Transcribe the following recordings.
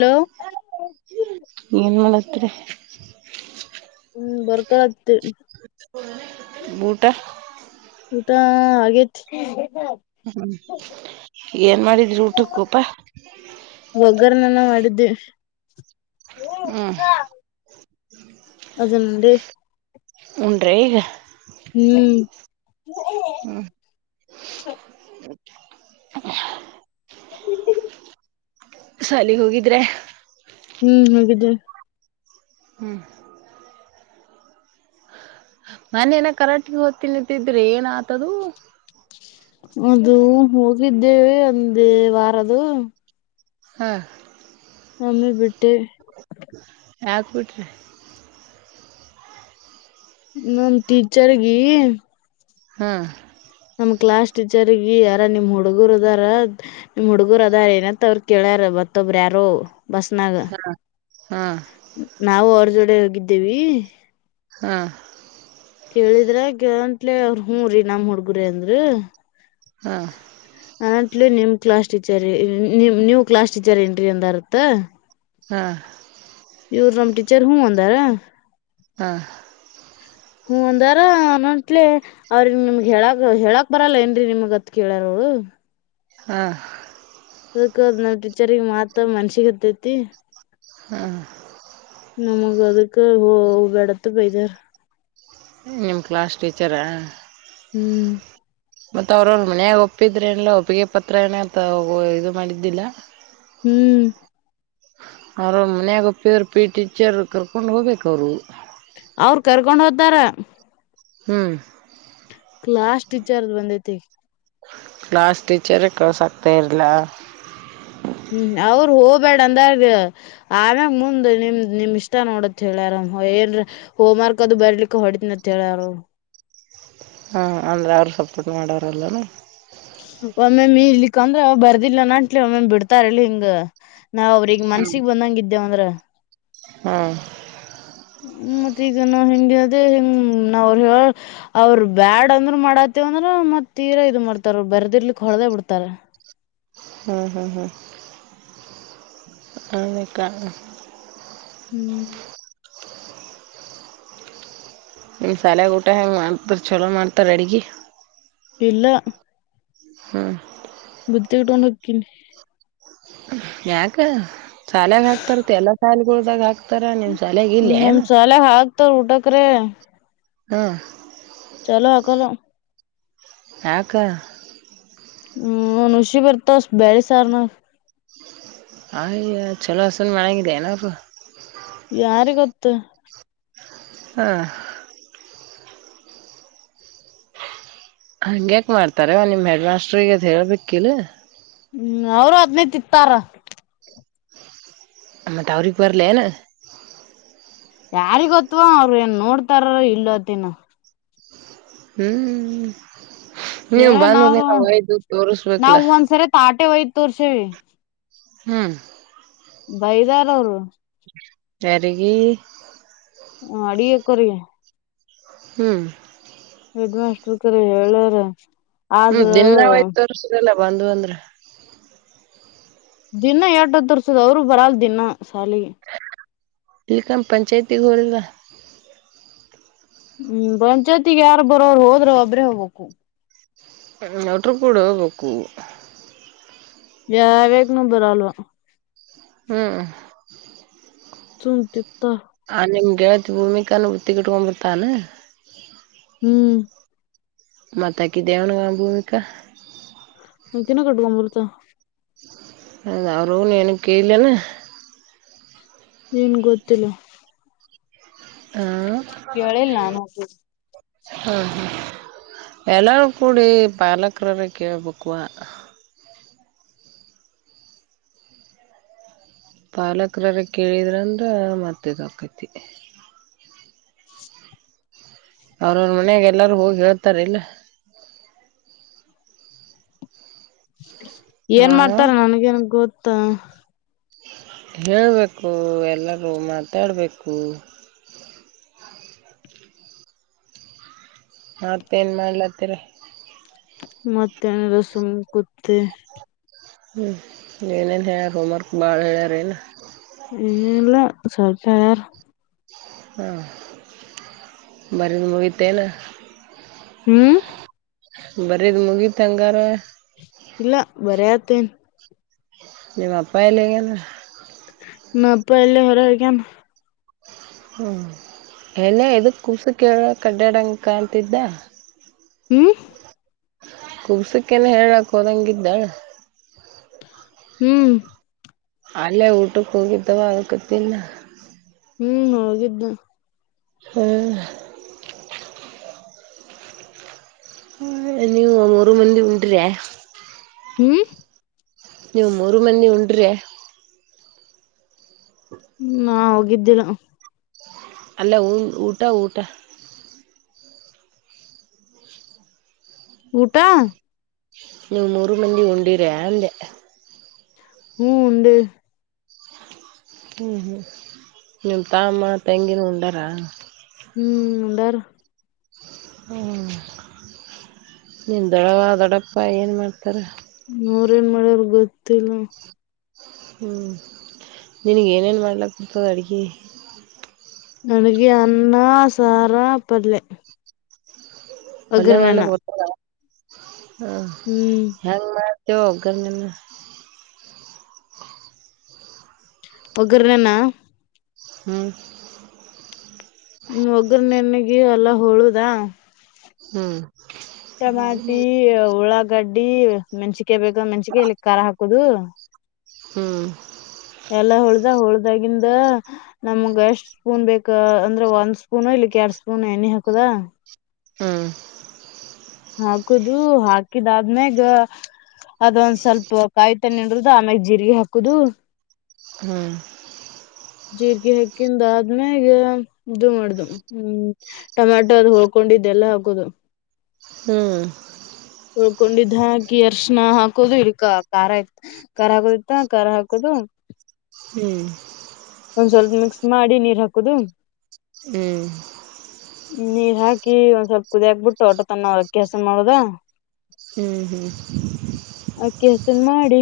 Hello ಏನ್ ಮಾಡತ್ರಿ ಹ್ಮ್ ಬರ್ಕಳತಿ ಊಟ ಊಟಾ ಹಾಗೇತಿ ಹ್ಮ್ ಏನ್ ಮಾಡಿದ್ರಿ ಊಟಕ್ಕೋಪ ಒಗ್ಗರಣಿ ಅನ್ನ್ ಮಾಡಿದ್ದಿವಿ ಹ್ಮ್ ಅದನ್ ಉಂಡೆ ಉಂಡರೇ ಈಗ ಹ್ಮ್ ಹ್ಮ್ ಹ್ಮ [unintelligible] ಸಾಲಿಗ ಹೋಗಿದ್ರೆ ಹ್ಮ್ ಹೋಗಿದ್ದೆ ಹ್ಮ್ ಮನೇನ ಕರಾಟಿಗೆ ಹೊತಿನಂತಿದ್ರಿ ಏನ್ ಆತದು ಅದು ಹೋಗಿದ್ದೇವೆ ಒಂದಿ ವಾರದು ಹ್ ನಮ್ಮಿ ಬಿಟ್ಟೆ ಹಾಕ್ಬಿಟ್ರಿ ಇನ್ನೂಂದ ಟೀಚರ್ಗಿ ಹ್ ನಮ್ ಕ್ಲಾಸ್ ಟೀಚರ್ಗಿ ಯಾರ ನಿಮ್ ಹುಡುಗುರದಾರ ನಿಮ್ ಹುಡುಗ್ರು ಅದಾರ ಏನಂತ್ತ ಅವರ ಕೇಳ್ಯಾರ ಮತ್ತೊಬ್ಬ್ರ ಯಾರೋ ಬಸ್ನಾಗ ಹ್ ಹ್ ನಾವು ಅವರ ಜೋಡೆ ಹೋಗಿದ್ದೇವಿ ಹ್ಮ ಕೇಳಿದ್ರ ಗಂಟ್ಲೆ ಅವ್ರ ಹೂರೀ ನಮ್ ಹುಡ್ಗುರೆ ಅಂದ್ರ ಹ್ ಅಣತ್ಳಿ ನಿಮ್ ಕ್ಲಾಸ್ ಟೀಚರ್ ನಿಮ ನೀವ್ ಕ್ಲಾಸ್ ಟೀಚರ್ ಏನ್ರೀ ಅಂದಾರತ್ತ ಹಾ. ಯುರ್ ನಮ್ ಟಿಚರ್ ಹು ಆಂದರಾ. ಹಾ. ಹು ಆಂದಾರ ಅನುಂಟ್ಲೆ. ಅವ್ರಿ ನಿಮ್ಗ್ ಹೇಳಕ್ ಹೇಳಾಕ್ ಬರಲ್ಲ ಏನ್ರೀ ನಿಮ್ಗ್ ಅತ್ ಕೇಳಾರವರು. ಹಾ. ಅದಕ್ಕ ನಮ್ ಟೀಚಿರ್ಗ್ ಮಾತ್ ಮನಶಿಗ್ ಹತ್ತೈತಿ. ನಮಗೆ ಅದುಕ್ಕೆ ಓ ಎಡತ್ ಬೈತರ. ನಿಮ್ ಕ್ಲಾಸ್ ಟೀಚರಾ. ಹ್ಮ್. ಮತ್ತ ಅವ್ರ್ಅವ್ರೊ ಮಾನ್ಯಗ ಒಪ್ಪಿದ್ರೆ ಏನಲ್ಲ ಒಪ್ಪಿಗೆ ಪತ್ರ ಏನ [unintelligible] ಇದು ಮಾಡಿದ್ದಿಲ್ಲ. ಹ್ಮ್. ಅವ್ರವ್ರ ಮನೆಗ ಒಪ್ಪಿದರೆ ಪಿ ಟೀಚರ್ ಕರ್ಕೊಂಡು ಹೋಗ್ಬೇಕು ಅವರು. ಅವ್ರು ಕರ್ಕೊಂಡ್ ಹೋತಾರ. ಹ್ಮ್. ಕ್ಲಾಸ್ ಟೀಚರ್ದ್ ಬಂದೈತಿ. ಕ್ಲಾಸ್ ಟೀಚರೇ ಕಳ್ಸ್ಕ್ ತಯಾರಿಲ್ಲ. ಹ್ಮ್ ಅವ್ರು ಹೋಗ್ಬೇಡ ಅಂದ್ಯಾರಿ. ಆಮ್ಯಾಗ ಮುಂದ್ ನಿಮ್ ನಿಮ್ ಇಷ್ಟ ನೋಡತ್ ಹೇಳ್ಯಾರ ಏನ್ರಿ. ಹೋಮ್ ವರ್ಕ್ ಅದು ಬರ್ಲಿಕ್ಕೆ ಹೊಡಿತಿನಂತ ಹೇಳ್ಯಾರ. ಹಾಂ ಅಂದ್ರೆ ಅವರು ಸಪೋರ್ಟ್ ಮಾಡ್ಯಾರಲೆನಾ. ಒಮ್ಮೆ ಮೀ ಇಲಿಕ್ಕ ಅಂದ್ರ ಅವ ಬರ್ದಿಲ್ಲನ ಅಂಟ್ಲಿ ಒಮ್ಮೊಮ್ಮ ಬಿಡ್ತಾರಲಿ ಹಿಂಗ. ನಾವ್ ಅವ್ರಿಗ್ ಮನ್ಸಿಗೆ ಬಂದಂಗೆ ಇದ್ದಿವಂದ್ರ. ಹ್ಮ. ಹ್ಮ ಮತ್ತೆ ಈಗ ನಾ ಹೆಂಗೆ ಅದೇ ಹೆಂಗ ನಾವರು ಹೇಳ. ಅವ್ರರು ಬ್ಯಾಡ್ ಅಂದ್ರರು ಮಾಡಾತ್ತವ ಅಂದ್ರ ಮತ್ ತೀರ ಇದು ಮಾಡ್ತಾರ ಬರ್ದಿರ್ಲಿಕ್ ಹೊಡದೇ ಬಿಡ್ತಾರ. ಹ್ಮ್ ಹ್ಮ್ ಹ್ಮ್ ಅಕ್ಕ. ಹ್ಮ್. ನಿಮ್ಮ್ ಶಾಲೆಯಗ ಊಟ ಹೆಂಗ ಮಾಡ್ತಾರ ಚಲೋ ಮಾಡ್ತಾರ ಅಡಿಗಿ. ಇಲ್ಲಾ. ಹ್. ಬುತ್ತಿ ಇಡ್ಕೊಂಡು ಓಕಿನಿ. ಯಾಕ ಶಾಲಯಾಗ ಹಾಕ್ತಾರ ಎಲ್ಲ ಶಾಲೆಗಳ್ದಾಗ ಹಾಕ್ತಾರ ನಿಮ್ ಶಾಲಯಾಗ ಇಲ್ಲೇನು. ಎಲ್ಲ ಹಾಕ್ತಾರ ಊಟಕ್ರಿ. ಹಾ. ಚಲೋ ಅಕಲ್ಲ. ಯಾಕ್ಕ. ಹ್ಮ್ ಹುಷಿ ಬರ್ತಾವ ಬೆಳ್ ಸಾರ್ ನ. [unintelligible] ಚಲೋಸುನ್ ಮಾಡನೆಗೆನಾಪ್ಪ. ಯಾರಿ ಗೊತ್ತು. ಹ್ಮ್. ಅಂಗ ಹ್ಯಾಕೆ ಮಾಡ್ತಾರ ನಿಮ್ಮ ಹೆಡ್ ಮಾಸ್ಟ್ರಿಗೆ ಹೆದ್ ಹೇಳ್ಬೇಕಿಲ್ಲ. ಹ್ಮ್ ಅವರು ಹದ್ನೈ ತಿ ಇತ್ತಾರ. ಮತ್ತೆ ಅವ್ರಿಗೆ ಬರಲೆನು. ಯಾರಿಗೊತ್ವಾ ಅವರು ಏನ್ ನೋಡ್ತಾರಾರ ಇಲ್ಲತ್ತಿನು. ಹ್ಮ್ ನೀವುಬಂದ್ರಿ ಹೇಳೇನವ್ರು ವಯದು ತೋಸ್ಬೇಕಲ್ಲಾ ಪಾಟೆ ವಹ ತೋರ್ಸವಿ ಹ್ಮ್ ಬೈದಾರ ಅವರು ಸಾರಗ ಹ ವರ್ಡಿ ಅಕ್ಯಾರೆ ಹ್ಮ್ ಹೆಡ್ ಮಾಸ್ಟರ್ ಕರ ಹೇಳಾರ ಹ್ಮ್ ಆದ್ರ ದಿನ ನಾವ್ಯ್ತ್ ತೋರ್ಸುದಲ್ಲ ಬಂದ್ ಅಂದ್ರೆ ದಿನ ಎಟತ್ತು ತರ್ಸದ ಅವರು ಬರಲ್ ದಿನ ಸಾಲಿಗೆ ಇಲ್ಲಿ ಕಮ್ಮ ಪಂಚಾಯ್ತಿಗ್ ಹೋಲ್ವಾ ಹ್ಮ್ ಪಂಚಾಯ್ತಿ ಯಾರು ಬರೋರು ಹೋದ್ರ ಒಬ್ಬ್ರೇ ಹೋಗ್ಬೇಕು ಲೆಟರ್ ಕೂಡ ಒಗಕ್ಕೂ ಯಾವಾವಾಗನುೂ ಬರಲ್ವಾ ಹ್ಮ್ ಚಂಟ ತಪ್ಪ ಹ ನಿಮ್ಗೆಳತಿ ಭೂಮಿಕಾನ ಬತ್ತಿಟ್ಕೊಂಬತಾನ ಹ್ಮ್ ಮತ್ತಕ್ಕ ಇ ಇದೇ ಭೂಮಿಕಾ ಹಾಕಿನ ಕಟ್ಟಕೊಂಡಂಬರುತ ಅದ ಅವರುೂನುಏನ ಕೇಳಲನಾ ಏನ್ ಗೊತ್ತಿಲ್ಲ ಕೇಳಿಲ್ಲ ನಾನು ಹಾ ಹಾ ಹ್ಮ ಎಲ್ಲಾರೂ ಕೂಡಿ ಪಾಲಕ್ರರ ಕೇಳ್ಬೇಕವಾ ಪಾಲಕರ್ರ ಕೇಳಿದ್ರಂದ್ರೆ ಮತ್ತಗ ಹಾಕೈತಿ ಅವ್ರ ಅವ್ರ ಮನಯಾಗ ಎಲ್ಲಾರು ಹೋಗಿ ಹೇಳ್ತಾರ ಇಲ್ಲ ಹಾ ಏನ್ ಮಾಡ್ತಾರ ನನ್ಗೇನ್ ಗೊತ್ತಾ ಹೇಳಬೇಕು ಎಲ್ಲರೂ ಮಾತಾಡಬೇಕು ಮತ್ತ ಏನ್ ಮಾಡ್ಲತ್ತೀರಿ ಮತ್ತೆ ಏನಿಲ್ಲ ಸುಮ್ಗಾ ಕುತ್ತಿವಿ ಹ್ಮ್ ಏನೇನ್ ಹೇಳ್ಯಾರ ಹೋಮ್ವರ್ಕ್ ಬಾಳ ಹೇಳ್ಯಾರ ಏನ ಇಲ್ಲ ಸ್ವಲ್ಪ ಹೇಳರಾ ಹಾಂ ಬರದು ಮುಗಿತೇನೆ ಹ್ಮ್ ಬರೀದ್ ಮುಗೀತ್ ಹಂಗಾರ ಇಲ್ಲ ಬರ ಆತೇನ್ ನಿಮ್ಮಪ್ಪ ಎಲ್ಲಿ ಹೋಗ್ಯಾನ ನಮ್ಮಪ್ಪ ಇಲ್ಲೇ ಹೊರಗೋಗ್ಯನ ಹ್ಞೂ ಏನೇ ಇದಕ್ಕೆ ಕೂಸು ಕೇಳ ಕಡ್ಡ್ಯಾಡಂಕಾಣಂತಿದ್ದ ಹ್ಮ್ ಕುಬ್ಸಕ್ಕೇನ ಹೇಳಾಕ್ ಹೋದಂಗ ಇದ್ದ ಹ್ಮ್ ಅಲ್ಲೇ ಊಟಕ್ಕೆ ಹೋಗಿದ್ದವ ಆಕತಿಲ್ಲ ಹ್ಮ್ ಹೋಗಿದ್ದ ಹ್ಮ ನೀವು ಮೂರು ಮಂದಿ ಉಂಡ್ರಾ. ಹ್ಮ್ ನೀವು ಮೂರು ಮಂದಿ ಉಂಡ್ರಿಯ. ಹ್ಮ ನಾ ಹೋಗಿದ್ದಿನ. ಅಲ್ಲೇ ಊ ಊಟ ಊಟ. ಊಟಾ. ನೀವು ಮೂರು ಮಂದಿ ಉಂಡಿರ್ಯ ಅಂದೆ. ಹೂ ಉಂಡೆ. ಹ್ಮ್ ಹ್ಮ್ ನಿಮ್ಮ ತಾಮ್ಮ ತೆಂಗಿನ ಉಂಡರಾ. ಹ್ಮ ಉಂಡಾರು. ಹ್ಮಾ ನಿಂದಡವ ದೊಡಪ್ಪ ಏನು ಮಾಡ್ತಾರ. ನೋರೇನ್ ಮಾಡರ್ ಗೊತ್ತಿಲ್ಲ. ಹ್ಮ ನಿನಗ ಏನೇನು ಮಾಡ್ಲಕ್ಕ ಬರ್ತದ ಅಡುಗಿ. ನನಗೆ ಅನ್ನಾ ಸಾರಾ ಪಲ್ಲೆ. ಪಲ್ಯ ಮಾಡ್ಲಿಕ್ಕೆ ಬರ್ತದ ಹಾ. ಹ್ಮ್ ಹೊಂಗ್ ಮಾಡ್ತೇವ ಹೊಗ್ಗನಿನ್ನ. ಪಗರ ನನಾ. ಹ್ಮ್ ಹ್ಮ್ ಒಗ್ಗರು ನೆನಗಿ ಎಲ್ಲಾ ಹೊಳುದಾ. ಹ್ಮ್ ಟಮಾಟಿ ಉಳ್ಳಾಗಡ್ಡಿ ಮೆಣಸಿಕ ಬೇಕ ಅಂದ್ ಮೆಣಸಿಕಾಯ ಇಲ್ಲಿ ಖಾರ ಹಾಕೊದು. ಹ್ಮ್ ಎಲ್ಲಾ ಹೊಳ್ದ ಹೊಳ್ದಾಗಿಂದ ಹ. ನಮ್ಗ ಎಷ್ಟ್ ಸ್ಪೂನ್ ಬೇಕ ಅಂದ್ರೆ ಒಂದ್ ಸ್ಪೂನು ಇಲ್ಲಿಕ್ ಎರಡ್ ಸ್ಪೂನ್ ಎಣ್ಣೆ ಹಾಕೊದ. ಹ್ಮ್ ಹಾಕುದು ಹಾಕಿದ ಆದ್ಮ್ಯಾಗ. ಅದ ಒಂದ್ ಸ್ವಲ್ಪ ಕಾಯಿ ತನ ಇಡೋದು ಆಮ್ಯಾಗ ಜೀರಿಗೆ ಹಾಕುದು. ಹ್ಮ್ ಜೀರ್ರಿಗೆ ಹಕ್ಕಿಂದ ಆದ್ಮೇಗ ಇದು ಮಾಡ್ದ ಹ್ಮ್. ಟಮಟೊ ಅದು ಹೊಳ್ಕೊಂಡಿದ್ದೆಲ್ಲ ಹಾಕೋದು. ಹ್ಮ್ ಉಳ್ಕೊಂಡಿದ್ದ್ ಹಾಕಿ ಅರ್ಶಣ ಹಾಕೋದು ಇಕ ಖಾರ ಆಯತ್ ಖಾರ ಹಾಗೋಯ್ತ ಖಾರ ಹಾಕೋದು. ಹ್ಮ್ ಒಂದ್ ಸ್ವಲ್ಪ ಮಿಕ್ಸ್ ಮಾಡಿ ನೀರ್ ಹಾಕೊದು. ಹ್ಮ್ ನೀರ್ ಹಾಕಿ ಒಂದ್ ಸ್ವಲ್ಪ ಕುದಿಯಾಕ್ಬಿಟ್ಟು ಅಟ ತನ್ನ ಅಕ್ಕಿ ಅಸನ ಮಾಡುದಾ. ಹ್ಮ ಅಕ್ಕಿ ಹಸನ್ ಮಾಡಿ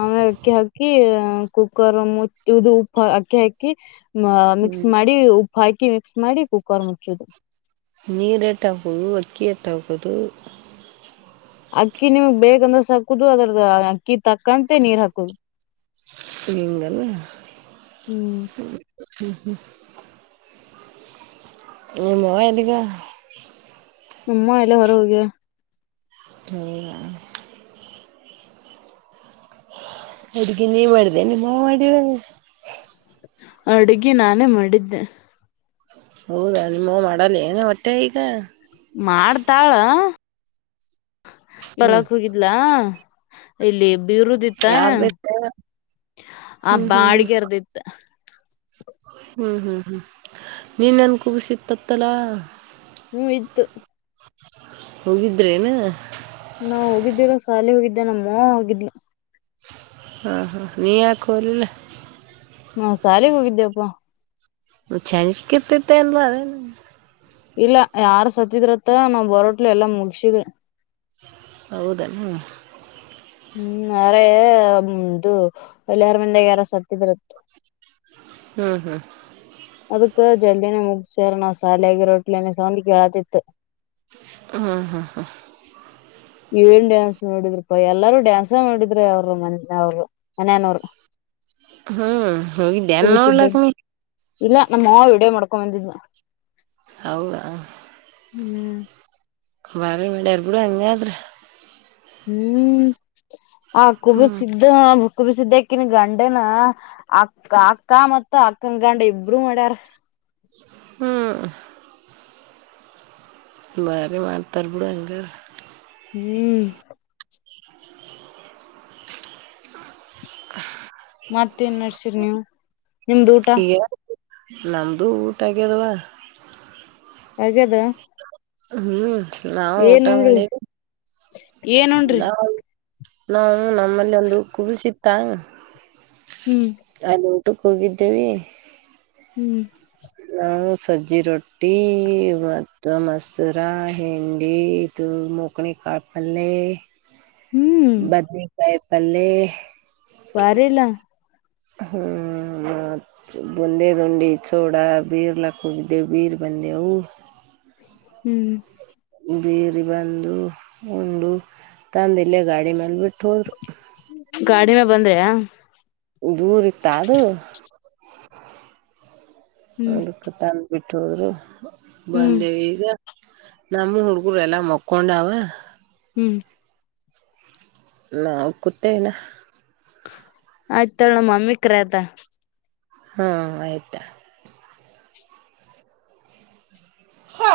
ಆಮೇಲೆ ಕ್ಯಕ್ಕಿ ಹಾ ಕುಕ್ಕರ್ ಮುಚ್ಚುದು. ಪ ಅಕ್ಕಿ ಹಾಕಿ ಮಿಕ್ಸ್ ಹ್ಮ್ ಮಾಡಿ ಉಪ್ಪು ಹಾಕಿ ಮಿಕ್ಸ್ ಮಾಡಿ ಕುಕ್ಕರ್ ಮುಚ್ಚೋದು. ನೀರ್ ಎಟ್ ಹಾಕೋದು ಅಕ್ಕಿ ಎಟ್ ಹಾಕೋದು. ಅಕ್ಕಿ ನಿಮ್ಗ್ ಬೇಕಂದೊಸ್ ಹಾಕುದು ಅದ್ರದ ಅಕ್ಕಿ ತಕ್ಕಂತೆ ನೀರ್ ಹಾಕುದು. ಹಿಂಗನು ಹ್ಮ್ ಹ್ಮ ಹ್ಮ. ನಿಮ್ಮೊ ಎಲ್ಲಿಗ. ನಮ್ ಅಮ್ಮ ಎಲ್ಲೋ ಹೊರ ಹೋಗಿದಾರೆ ಸರಿನಾ ಅಡಿಗೆ ನೀ ಮಾಡಿದೆ ನಿಮ್ಮ ಅವ್ವ ಮಾಡಿಲವೇನು ಅಡುಗೆ ನಾನೇ ಮಾಡಿದ್ದೆ ಹೌದಾ ನಿಮ್ಮ ಅವ್ವ ಮಾಡಲ್ಲೇನು ಮೊಟ್ಟೆ ಈಗ ಮಾಡ್ತಾಳ ಹ್ಮ್ ತರಕ್ ಹೋಗಿದ್ಲಾ ಇಲ್ಲಿ ಬೀರುದಿತ್ತ ಯಾರ್ ಬೇಕ ಆ ಹ್ಮ್ ಹ್ಮ್ ಬಾಡಿಗೆರ್ದಿತ್ತ ಹ್ಮ್ ಹ್ಮ್ ಹ್ಮ್ ನೀನ್ ನನ್ ಕೂಸಿತ್ತತ್ತಲ್ಲ ಹ್ಮ್ ಇತ್ತು [inaudible] ಹೋಗಿದ್ರೇನಾ ನಾ ಹೋಗಿದ್ದೀರ ಶಾಲೆ ಹೋಗಿದ್ದೆ ನಮ್ಮ ಅವ್ವ ಹೋಗಿದ್ಲು ಹಾ ಹಾ ನೀ ಯಾಕ್ ಹೋಗಿಲ್ಲ ಹಾ ಸಾಲೆಗ್ ಹೋಗಿದ್ದೆಪ್ಪ ಒನ್ ಚಾನ್ಸ್ ಸಿಕ್ಕಿತ್ತಲ್ಲ ಇಲ್ಲ ಯಾರ್ ಸತ್ತಿದ್ರಂತ ನಾವ್ ಬರೋಟ್ಲು ಎಲ್ಲಾ ಮುಗಸಿದ್ರ ಹೌದಾ ಹ್ಮ್ ನಾಳೆ ಇದು ಅಳಿಯಾನ್ ಮನೇಲಿ ಯಾರ ಸತ್ತಿದ್ರಂತೆ ಹ್ಮ್ಮ್ ಹ್ಮ್ಮ್ ಅದಕ್ ಜಲ್ಡಿನೇ ಮುಗಸಾರ ನಾವ್ ಸಾಲಾಗಿ ರೋಟ್ಲ ಸೌಂಡ್ ಕೇಳತಿತ್ತು ಹ್ಮ್ ಹ್ಮ್ಮ್ ಹ್ಮ್ಮ್ ಏನ್ ಡ್ಯಾನ್ಸ್ ನೋಡಿದ್ರಿ ಪಾ ಎಲ್ಲಾರೂ ಡ್ಯಾನ್ಸ ಮಾಡಿದ್ರಿ ಅವ್ರು ಮನೆ ಅವರು ಮನ್ಯನವರು ಹ್ಮ್ [unintelligible] ಕುಬಿಸಿದ್ದ ಇಲ್ಲ ನಮ್ಮ ಮಾವ ವಿಡಿಯೋ ಮಾಡ್ಕೊಂಡ್ ಬಂದಿದ್ದ ಹೌದಾ ಹ್ಮ್ ಬರ [unintelligible] ಬಿಡು ಹಂಗಾದ್ರ ಹ್ಮ್ ಆ ಹ್ಞೂ ಕುಬಿಸಿದ್ದ ಕುಬಿಸಿದ್ದ್ಯಾಕನ್ ಗಂಡೆನ ಅಕ್ಕ ಅಕ್ಕ ಮತ್ತ ಅಕ್ಕಂಗಂಡ ಇಬ್ರು ಮಾಡ್ಯಾರ ಹ್ಮ್ ಬಾರಿ ಮಾಡ್ತಾರೆ ಬಿಡು ಹಂಗದ್ರೆ ಹ್ಮ್ಮ್ ಮತ್ತೇನ್ ನಡ್ಸಿರಿ ನೀವು ನಿಮ್ದ ಊಟ [unintelligible] ನಮ್ದು ಊಟ ಆಗ್ಯದವಾ ಹಾಗದ ಹ್ಮ್ ನಾವವು ಊಟ ಉಣ್ರಿ ಮಾಡವಿ ಏನ್ ಉಣ್ರಿ ನೋ [unintelligible] ನಮ್ಮಲ್ಲಿ ಒಂದು ಕೂಸಿತ್ತಾ ಹ್ಮ್ ಅಲ್ಲಿ ಊಟಕ್ಕೆ ಹೋಗಿದ್ದೇವಿ ಹ್ಮ್ ನಾವು ಸಜ್ಜಿ ರೊಟಿ ಮಾಡ್ದೆವು ತಮಸೂರ ಹಿಂಡಿ ತು ಮೂಕ್ಣಿ ಕಾಪಲ್ಲೆ ಹ್ಮ್ ಬದಲನೆಕಾಯಿ ಪಲ್ಲೇ ಬಾರಿಲ್ಲ ಹ್ಮ್ ಬಂದೇದಂಡಿ ಚೋಡ ಬೀರ್ಲ ಕುಗ್ದೆ ಬೀರ್ ಬಂದೆವು. ಹ್ಮ ಬೀರ್ ಬಂದು ಉಂಡು ತಂದ್ ಇಲ್ಲೇ ಗಾಡಿ ಮ್ಯಾಲ್ ಬಿಟ್ಟು ಹೋದ್ರು. ಗಾಡ್ಯ ಬಂದ್ರ್ಯಾ? ದೂರಿ ಇತ್ತ ಅದು? ಹ್ಮ್ ಅದು ತಂದ್ ಬಿಟ್ ಹೋದ್ರು ಹ್ಮ್ ಬಂದೇವ್ ಈಗ. ನಮ್ ಹುಡ್ಗರು ಎಲ್ಲಾ ಮಕ್ಕೊಂಡವ ಹ್ಮ [unintelligible] ಕುತ್ತೇಯಿಲ್ಲ. [unintelligible] ಮಮ್ಮಿ [unintelligible] ಅದ ಹಾ ಆಯ್ತಾ? ಹಾ